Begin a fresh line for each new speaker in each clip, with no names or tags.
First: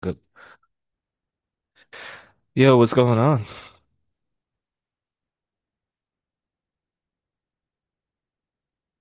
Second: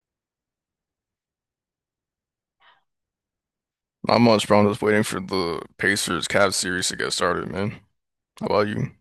Good. Yo, what's going on?
Not much, bro. I'm just waiting for the Pacers Cavs series to get started, man. How about you?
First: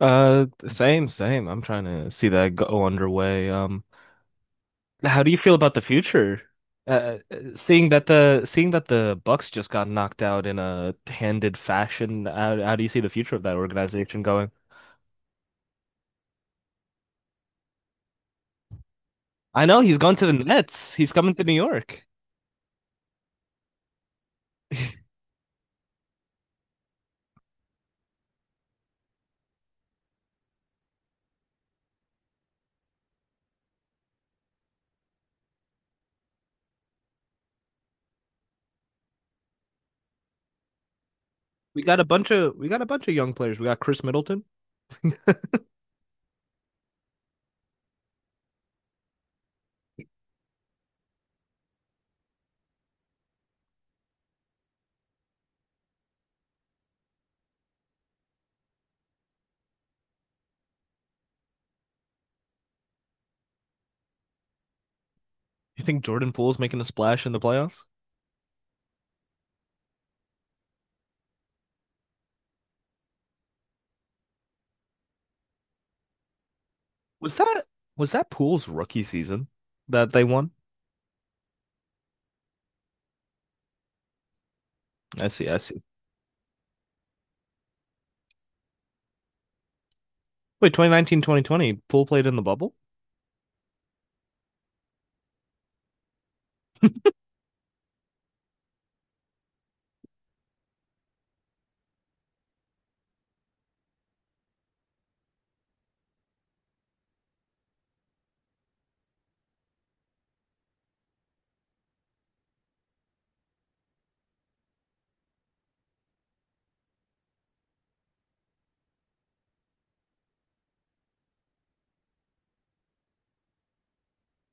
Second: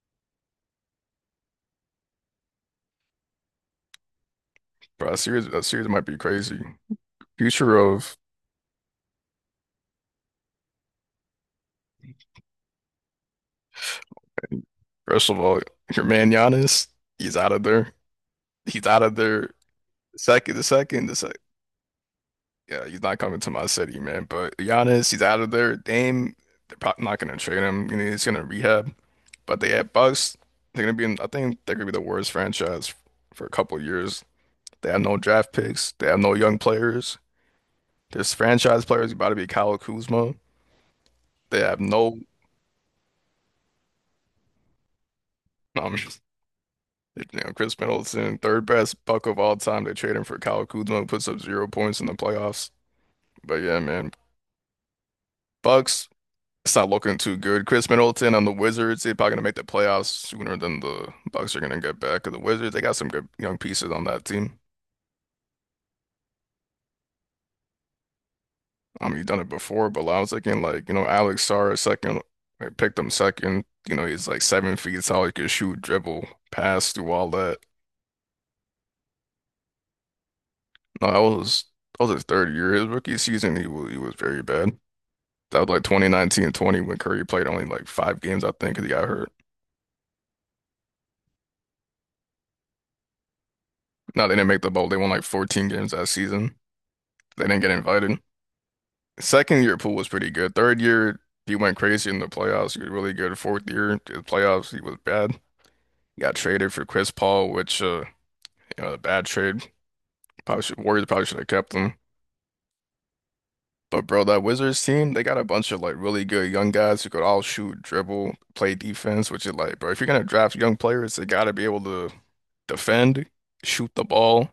Same. I'm trying to see that go underway. Um,
Bro, that
how do you
series,
feel
that
about the
series might be
future?
crazy. Future of,
Seeing that the Bucks just got knocked out in a handed fashion, how do you see the future of that organization going?
first of all, your man Giannis, he's out of there. He's out of there.
I know he's going to the
Second, the
Nets.
second,
He's
the
coming
second.
to New York.
Yeah, he's not coming to my city, man. But Giannis, he's out of there. Dame, they're probably not gonna trade him. You know, he's gonna rehab. But they have Bucks. They're gonna be in, I think they're gonna be the worst franchise for a couple years. They have no draft picks. They have no young players. This franchise player is about to be Kyle Kuzma. They have
We got a
no,
bunch of we got a bunch of young players. We got Chris Middleton.
um, you know, Chris Middleton, third best buck of all time. They trade him for Kyle Kuzma, puts up 0 points in the playoffs. But yeah, man, Bucks, it's not looking too good. Chris Middleton on the Wizards, they're probably gonna make the playoffs sooner than the Bucks are gonna get back. 'Cause the Wizards, they got some good young pieces on that team.
You think Jordan Poole's making a splash in the playoffs?
You've done it before, but I was thinking like, you know, Alex Sarr, second, I picked him second. You know, he's like 7 feet tall. He could shoot, dribble, pass, do all
Was
that.
that was that Poole's rookie season that they won?
No, I was his third year. His rookie season, he was very bad.
I see, I
That was
see.
like 2019 and 20 when Curry played only like five games, I think, 'cause he got hurt.
Wait, 2019, 2020. 2020, Poole played in the bubble?
No, they didn't make the bowl. They won like 14 games that season. They didn't get invited. Second year pool was pretty good. Third year, he went crazy in the playoffs. He was really good. Fourth year, the playoffs, he was bad. He got traded for Chris Paul, which you know, a bad trade. Probably should, Warriors probably should have kept him. But bro, that Wizards team, they got a bunch of like really good young guys who could all shoot, dribble, play defense, which is like, bro, if you're gonna draft young players, they gotta be able to defend, shoot the ball,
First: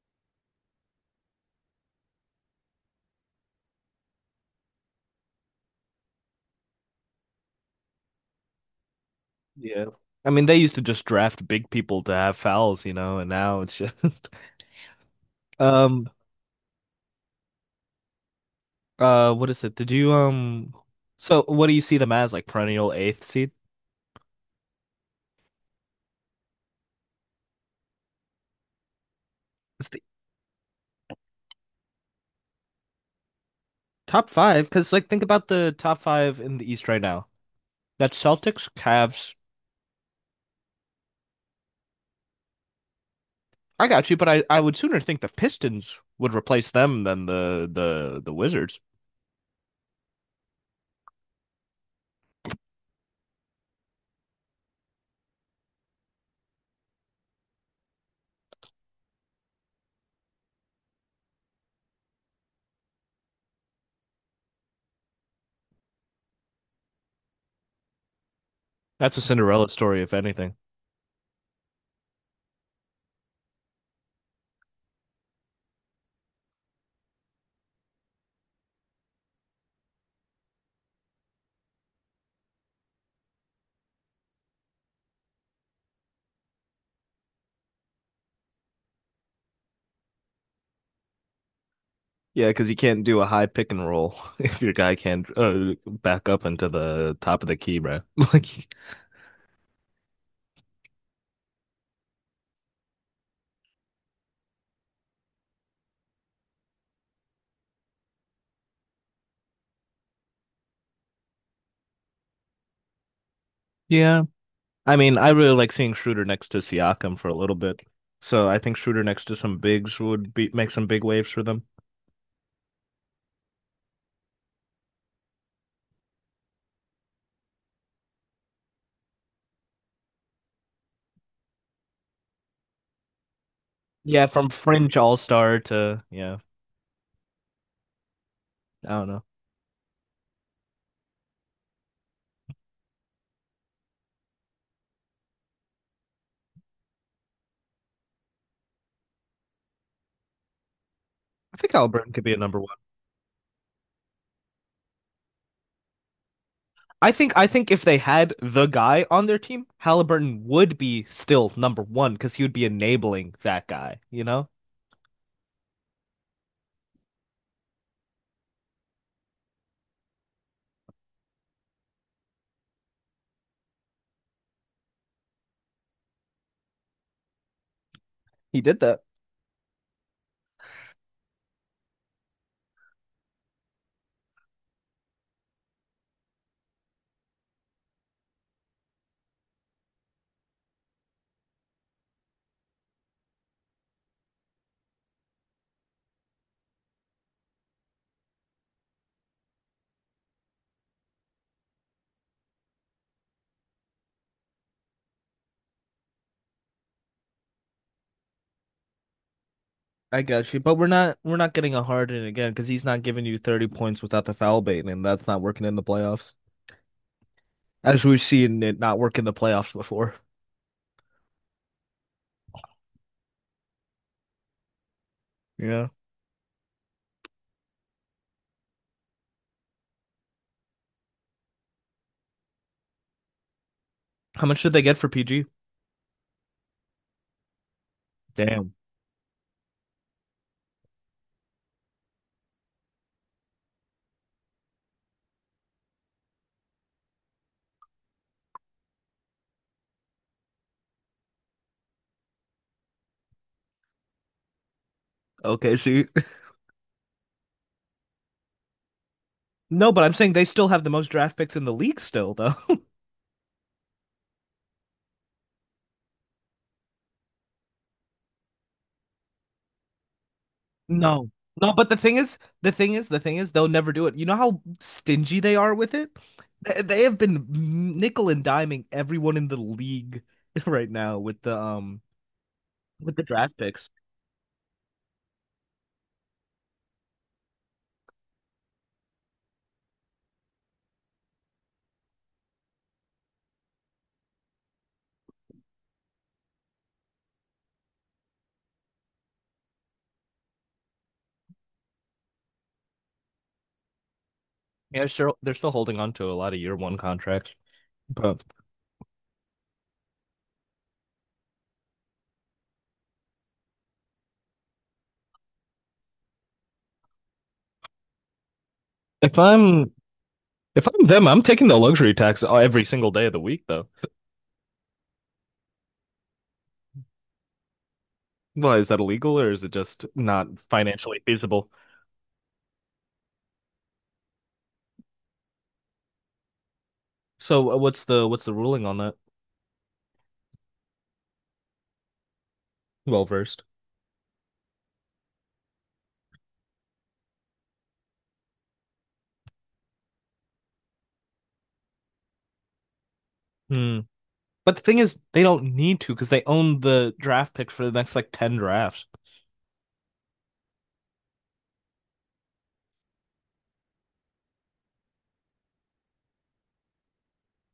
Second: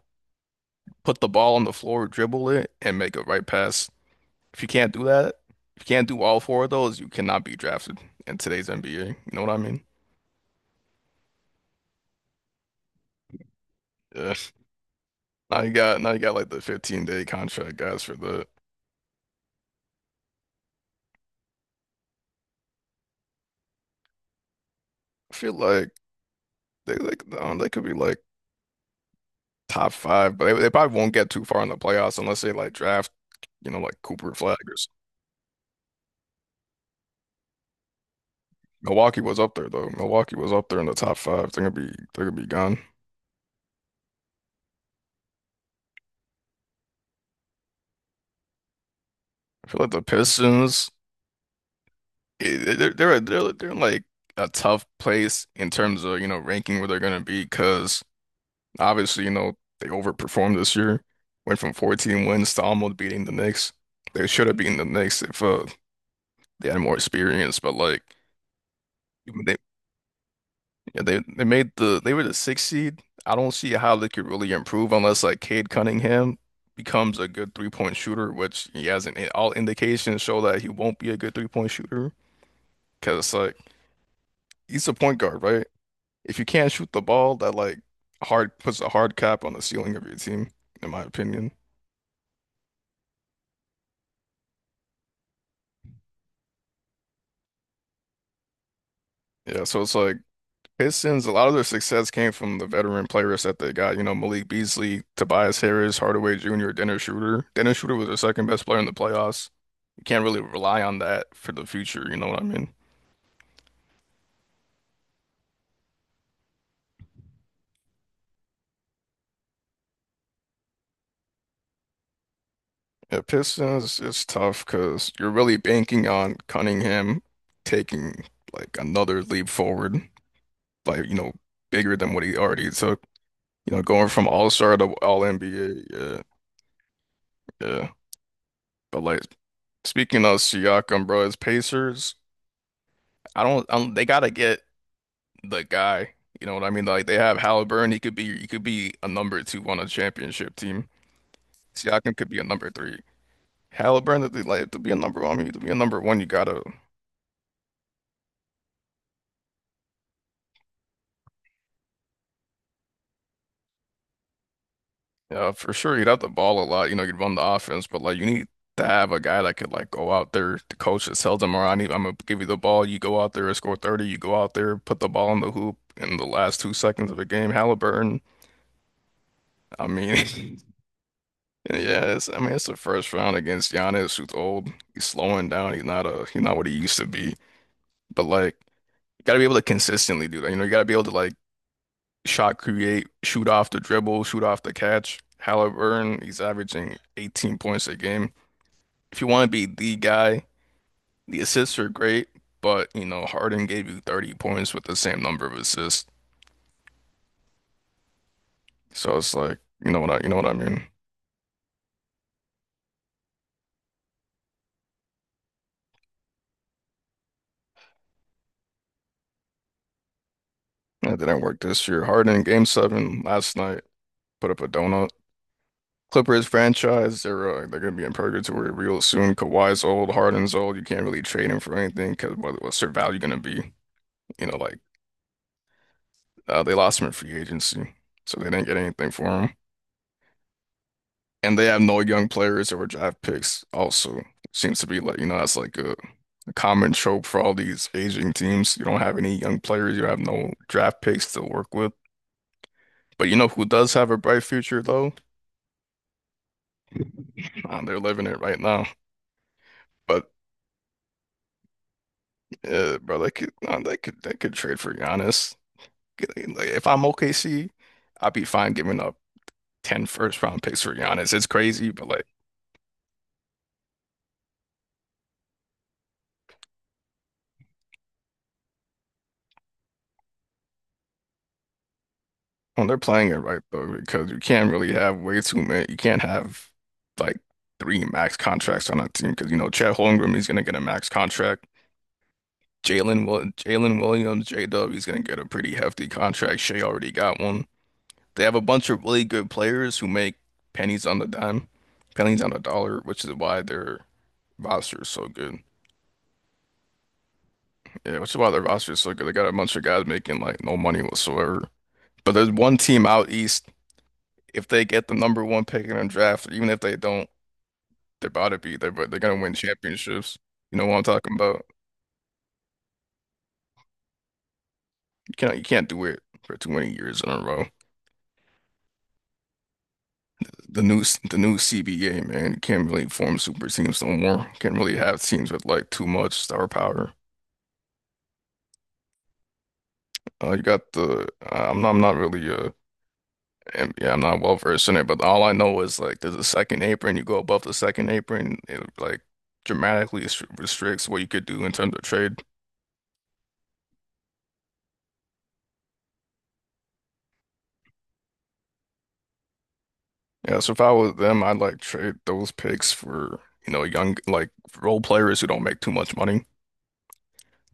put the ball on the floor, dribble it, and make a right pass. If you can't do that, if you can't do all four of those, you cannot be drafted in today's NBA. You know what I mean?
Yeah. I mean, they used to just draft big people to have fouls, you know, and now it's just.
Yeah. Now you got
um
now you got like the 15-day contract guys for the.
what is it? Did you so what do you see them as, like, perennial eighth seed?
I feel like they could be like
It's
top
the
five, but they probably won't get too far in the playoffs unless they like draft, you know, like
top
Cooper Flag
five
or
because,
something.
like, think about the top five in the East right now. That's Celtics,
Milwaukee
Cavs.
was up there though. Milwaukee was up there in the top five. They're gonna be gone.
I got you, but I would sooner think the Pistons would replace them than the Wizards.
I feel like the Pistons, they're in like a tough place in terms of you know ranking where they're gonna be because obviously you know they overperformed this year, went from 14 wins to almost beating the Knicks. They should have beaten the Knicks if they had more experience, but like.
That's a Cinderella story, if anything.
Yeah, they made they were the sixth seed. I don't see how they could really improve unless like Cade Cunningham becomes a good three-point shooter, which he hasn't. All indications show that he won't be a good three-point shooter because like he's a point guard, right? If you can't shoot the ball, that like hard puts a hard cap on the ceiling of your team, in my opinion.
Yeah, because you can't do a high pick and roll if your guy can't back up into the top of the key, bro. Like,
Yeah, so it's like Pistons. A lot of their success came from the veteran players that they got. You know, Malik Beasley, Tobias Harris, Hardaway Jr., Dennis Schroeder. Dennis Schroeder was their second best player in the playoffs. You can't really rely on that for the future, you know what I mean?
yeah. I mean, I really like seeing Schroeder next to Siakam for a little bit. So I think Schroeder next to some bigs would be make some big waves for them.
Yeah, Pistons is tough because you're really banking on Cunningham taking like another leap forward, like, you know, bigger than what he already took. You know, going
Yeah,
from
from
All-Star to
fringe all star to,
All-NBA,
yeah,
yeah, yeah.
I
But
don't
like
know.
speaking of Siakam, bro, it's Pacers. I don't they gotta get the guy. You know what I mean? Like they have Halliburton, he could be a number two on a championship team.
I think Halliburton
Siakam
could
could
be a
be a
number
number
one.
three. Halliburton, that they like to be a number one, I mean, to be a number one, you gotta,
I think if they had the guy on their team, Halliburton would be still number one because he would be enabling that guy. You know,
for sure, you'd have the ball a lot. You know, you'd run the offense, but like you need to have a guy that could like go out there. The coach that tells them. "All right, I need, I'm gonna give you the ball. You go out there and score 30. You go out there, put the ball in the hoop in the last 2 seconds of a game." Halliburton,
he did that.
I mean, yeah, it's, I mean, it's the first round against Giannis, who's old. He's slowing down. He's not what he used to be. But like, you gotta be able to consistently do that. You know, you gotta be able to like shot create, shoot off the dribble, shoot off the catch. Halliburton, he's averaging 18 points a game. If you want to be the guy, the assists are great, but you know, Harden gave you 30 points with the same number of assists. So it's like,
I
you know what I
got you, but
mean?
we're not getting a Harden again because he's not giving you 30 points without the foul bait, and that's not working in the playoffs. As we've seen it not work in the playoffs before.
That didn't work this year. Harden game seven last night put up a donut.
Yeah.
Clippers franchise, they're gonna be in purgatory real soon. Kawhi's old, Harden's old. You can't really trade him for anything because what's their value gonna be? You
How
know,
much did
like.
they get for PG?
They lost him in free agency, so they didn't
Damn.
get anything for him. And they have no young players or draft picks also. Seems to be like, you know, that's like a common trope for all these aging teams. You don't have any young players, you have no draft picks to work with. But you know who does have a bright future though?
Okay, see.
They're living it right now.
No, but I'm
But
saying they still have the most draft picks in the league still though.
bro, they could trade for Giannis. Get- Like, if I'm OKC, I'd be fine giving up 10 first round picks for
No.
Giannis. It's
No, but
crazy,
the
but
thing
like
is, the thing is, the thing is, they'll never do it. You know how stingy they are with it? They have been nickel and diming everyone in the league right now
well, they're
with the
playing it
draft
right though,
picks.
because you can't really have way too many. You can't have like three max contracts on a team because you know Chet Holmgren is gonna get a max contract. Jalen Williams, J-Dub, he's gonna get a pretty hefty contract. Shea already got one. They have a bunch of really good players who make pennies on the dime, pennies on the dollar, which is why their roster
Yeah,
is so
sure. They're
good.
still holding on to a lot of year one contracts.
Yeah, which is
But
why their roster is so good. They got a bunch of guys making like no money whatsoever. But there's one team out east, if they get the number one pick in the draft, even if they don't, they're about to be there, but they're
if
gonna win
I'm
championships. You know
if
what I'm
I'm them,
talking
I'm
about?
taking the luxury tax every single day of the week, though.
You can't do it for too many years in a row.
Why is that illegal, or is it just not financially
The new
feasible?
CBA, man, you can't really form super teams no more. You can't really have teams with like too much star power.
So what's the ruling on that?
You got the uh, I'm not really
Well versed.
and yeah, I'm not well versed in it, but all I know is like there's a second apron. You go above the second apron, it like restricts what you could do in terms of trade.
Hmm. But the thing is, they don't need to because they own the draft pick for the next like ten drafts.
Yeah, so if I was them, I'd like trade those picks for, you know, young like role players who don't make too much money.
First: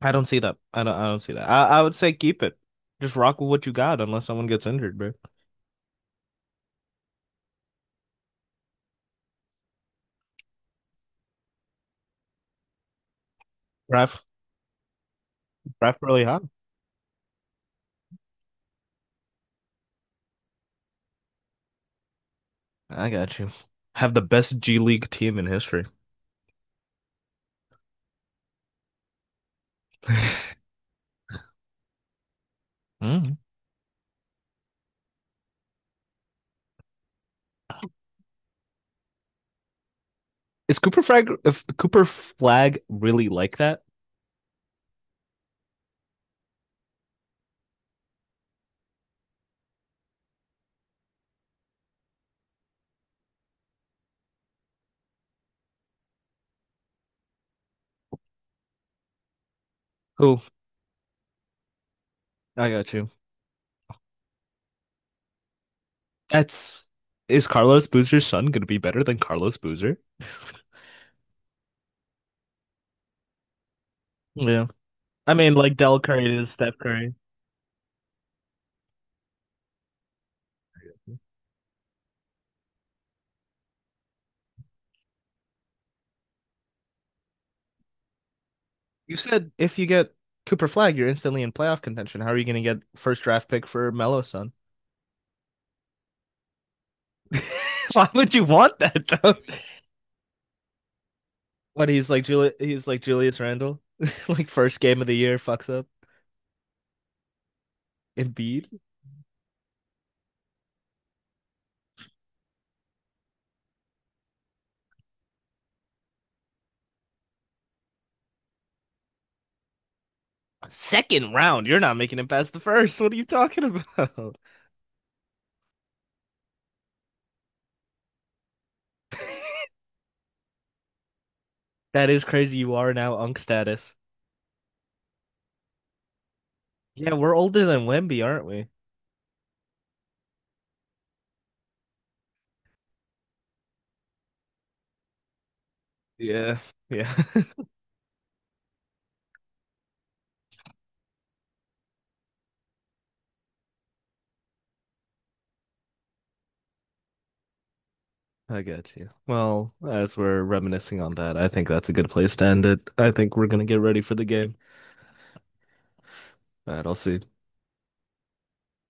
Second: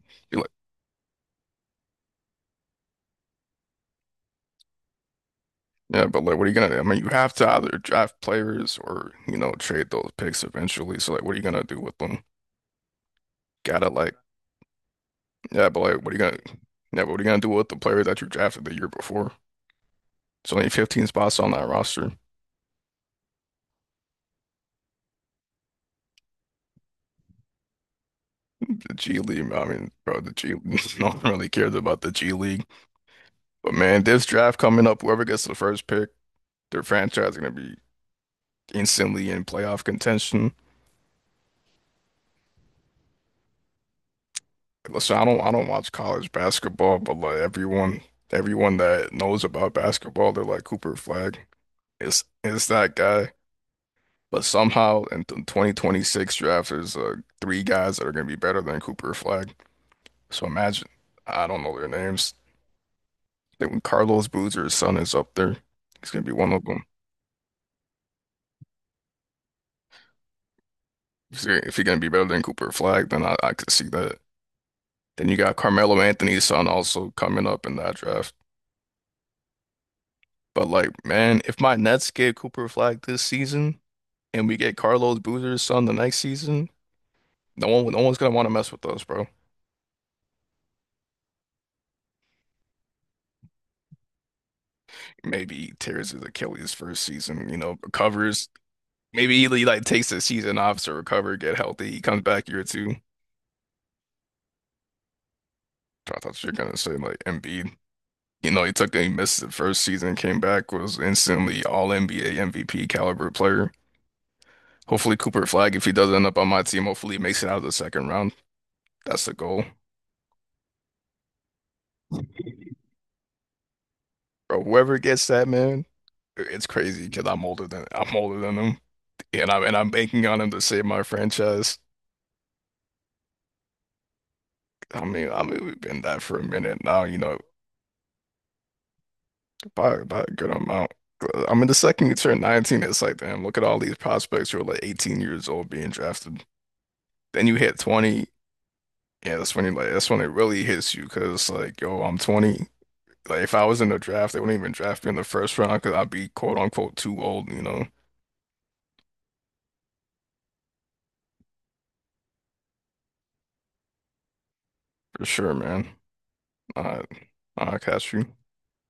I don't
Be
see
like,
that. I don't. I don't see that. I would say keep it. Just rock with what you got, unless someone gets injured, bro.
yeah, but like what are you gonna do? I mean, you have to either draft players or, you know, trade those picks eventually. So like what are you gonna do with them? Gotta like
Draft
yeah, but like
draft
what are you
really
gonna
high.
Yeah, but what are you gonna do with the player that you drafted the year before? It's only 15 spots on that roster.
I got you. Have the best G League team in history.
The G League, I mean, bro, the G no one really cares about the G League.
Mm.
But man, this draft coming up, whoever gets the first pick, their franchise is gonna be instantly in playoff contention.
Is Cooper Flag, if Cooper Flag really like that?
Listen, I don't watch college basketball, but like everyone that knows about basketball, they're like Cooper Flag. It's that guy. But somehow in the 2026 draft, there's three guys that are going to be better than Cooper Flag.
Who?
So imagine, I don't know their names.
I got you.
I think Carlos Boozer's son is up there. He's going to be one of
That's,
them.
is Carlos Boozer's son gonna be better than Carlos Boozer?
If he's going to be better than Cooper Flag, then I could see that.
Yeah.
Then
I
you
mean,
got
like Del
Carmelo
Curry
Anthony's
is
son
Steph
also
Curry.
coming up in that draft. But like, man, if my Nets get Cooper Flag this season and we get Carlos Boozer's son the next season, no one's gonna want to mess with us,
You
bro.
said if you get Cooper Flag, you're instantly in playoff contention. How are you gonna get first draft pick for Melo's son?
Maybe he tears his Achilles first season, you know,
Why would you
recovers.
want that though?
Maybe he like takes the season off to recover, get
What,
healthy. He
he's
comes
like
back year
He's
two.
like Julius Randle. Like first game of the year fucks up.
I thought you were gonna say like Embiid. You
Embiid?
know, he missed the first season, came back, was instantly all NBA MVP caliber player. Hopefully Cooper Flag, if he does end up on my team, hopefully he makes it out of the second round. That's the goal.
Second round. You're not making it past the first. What are you talking about?
Bro, whoever gets that man, it's crazy because I'm older than him, and I'm banking on him to save my franchise.
That is crazy. You are now Unk status.
I mean we've been that for a minute now,
Yeah,
you
we're
know,
older than Wemby, aren't we?
by a good amount. I mean, the second you turn 19, it's like, damn, look at all these prospects who are like 18 years old being drafted.
Yeah, yeah.
Then you hit 20, yeah, that's when you like that's when it really hits you because like, yo, I'm 20. Like if I was in the draft, they wouldn't even draft me in the first round because I'd be quote unquote too old, you know,
I got you. Well, as we're reminiscing on that, I think that's a good place to end it. I think we're gonna get ready for the game.
for sure, man.
All right, I'll
I
see.
I catch you.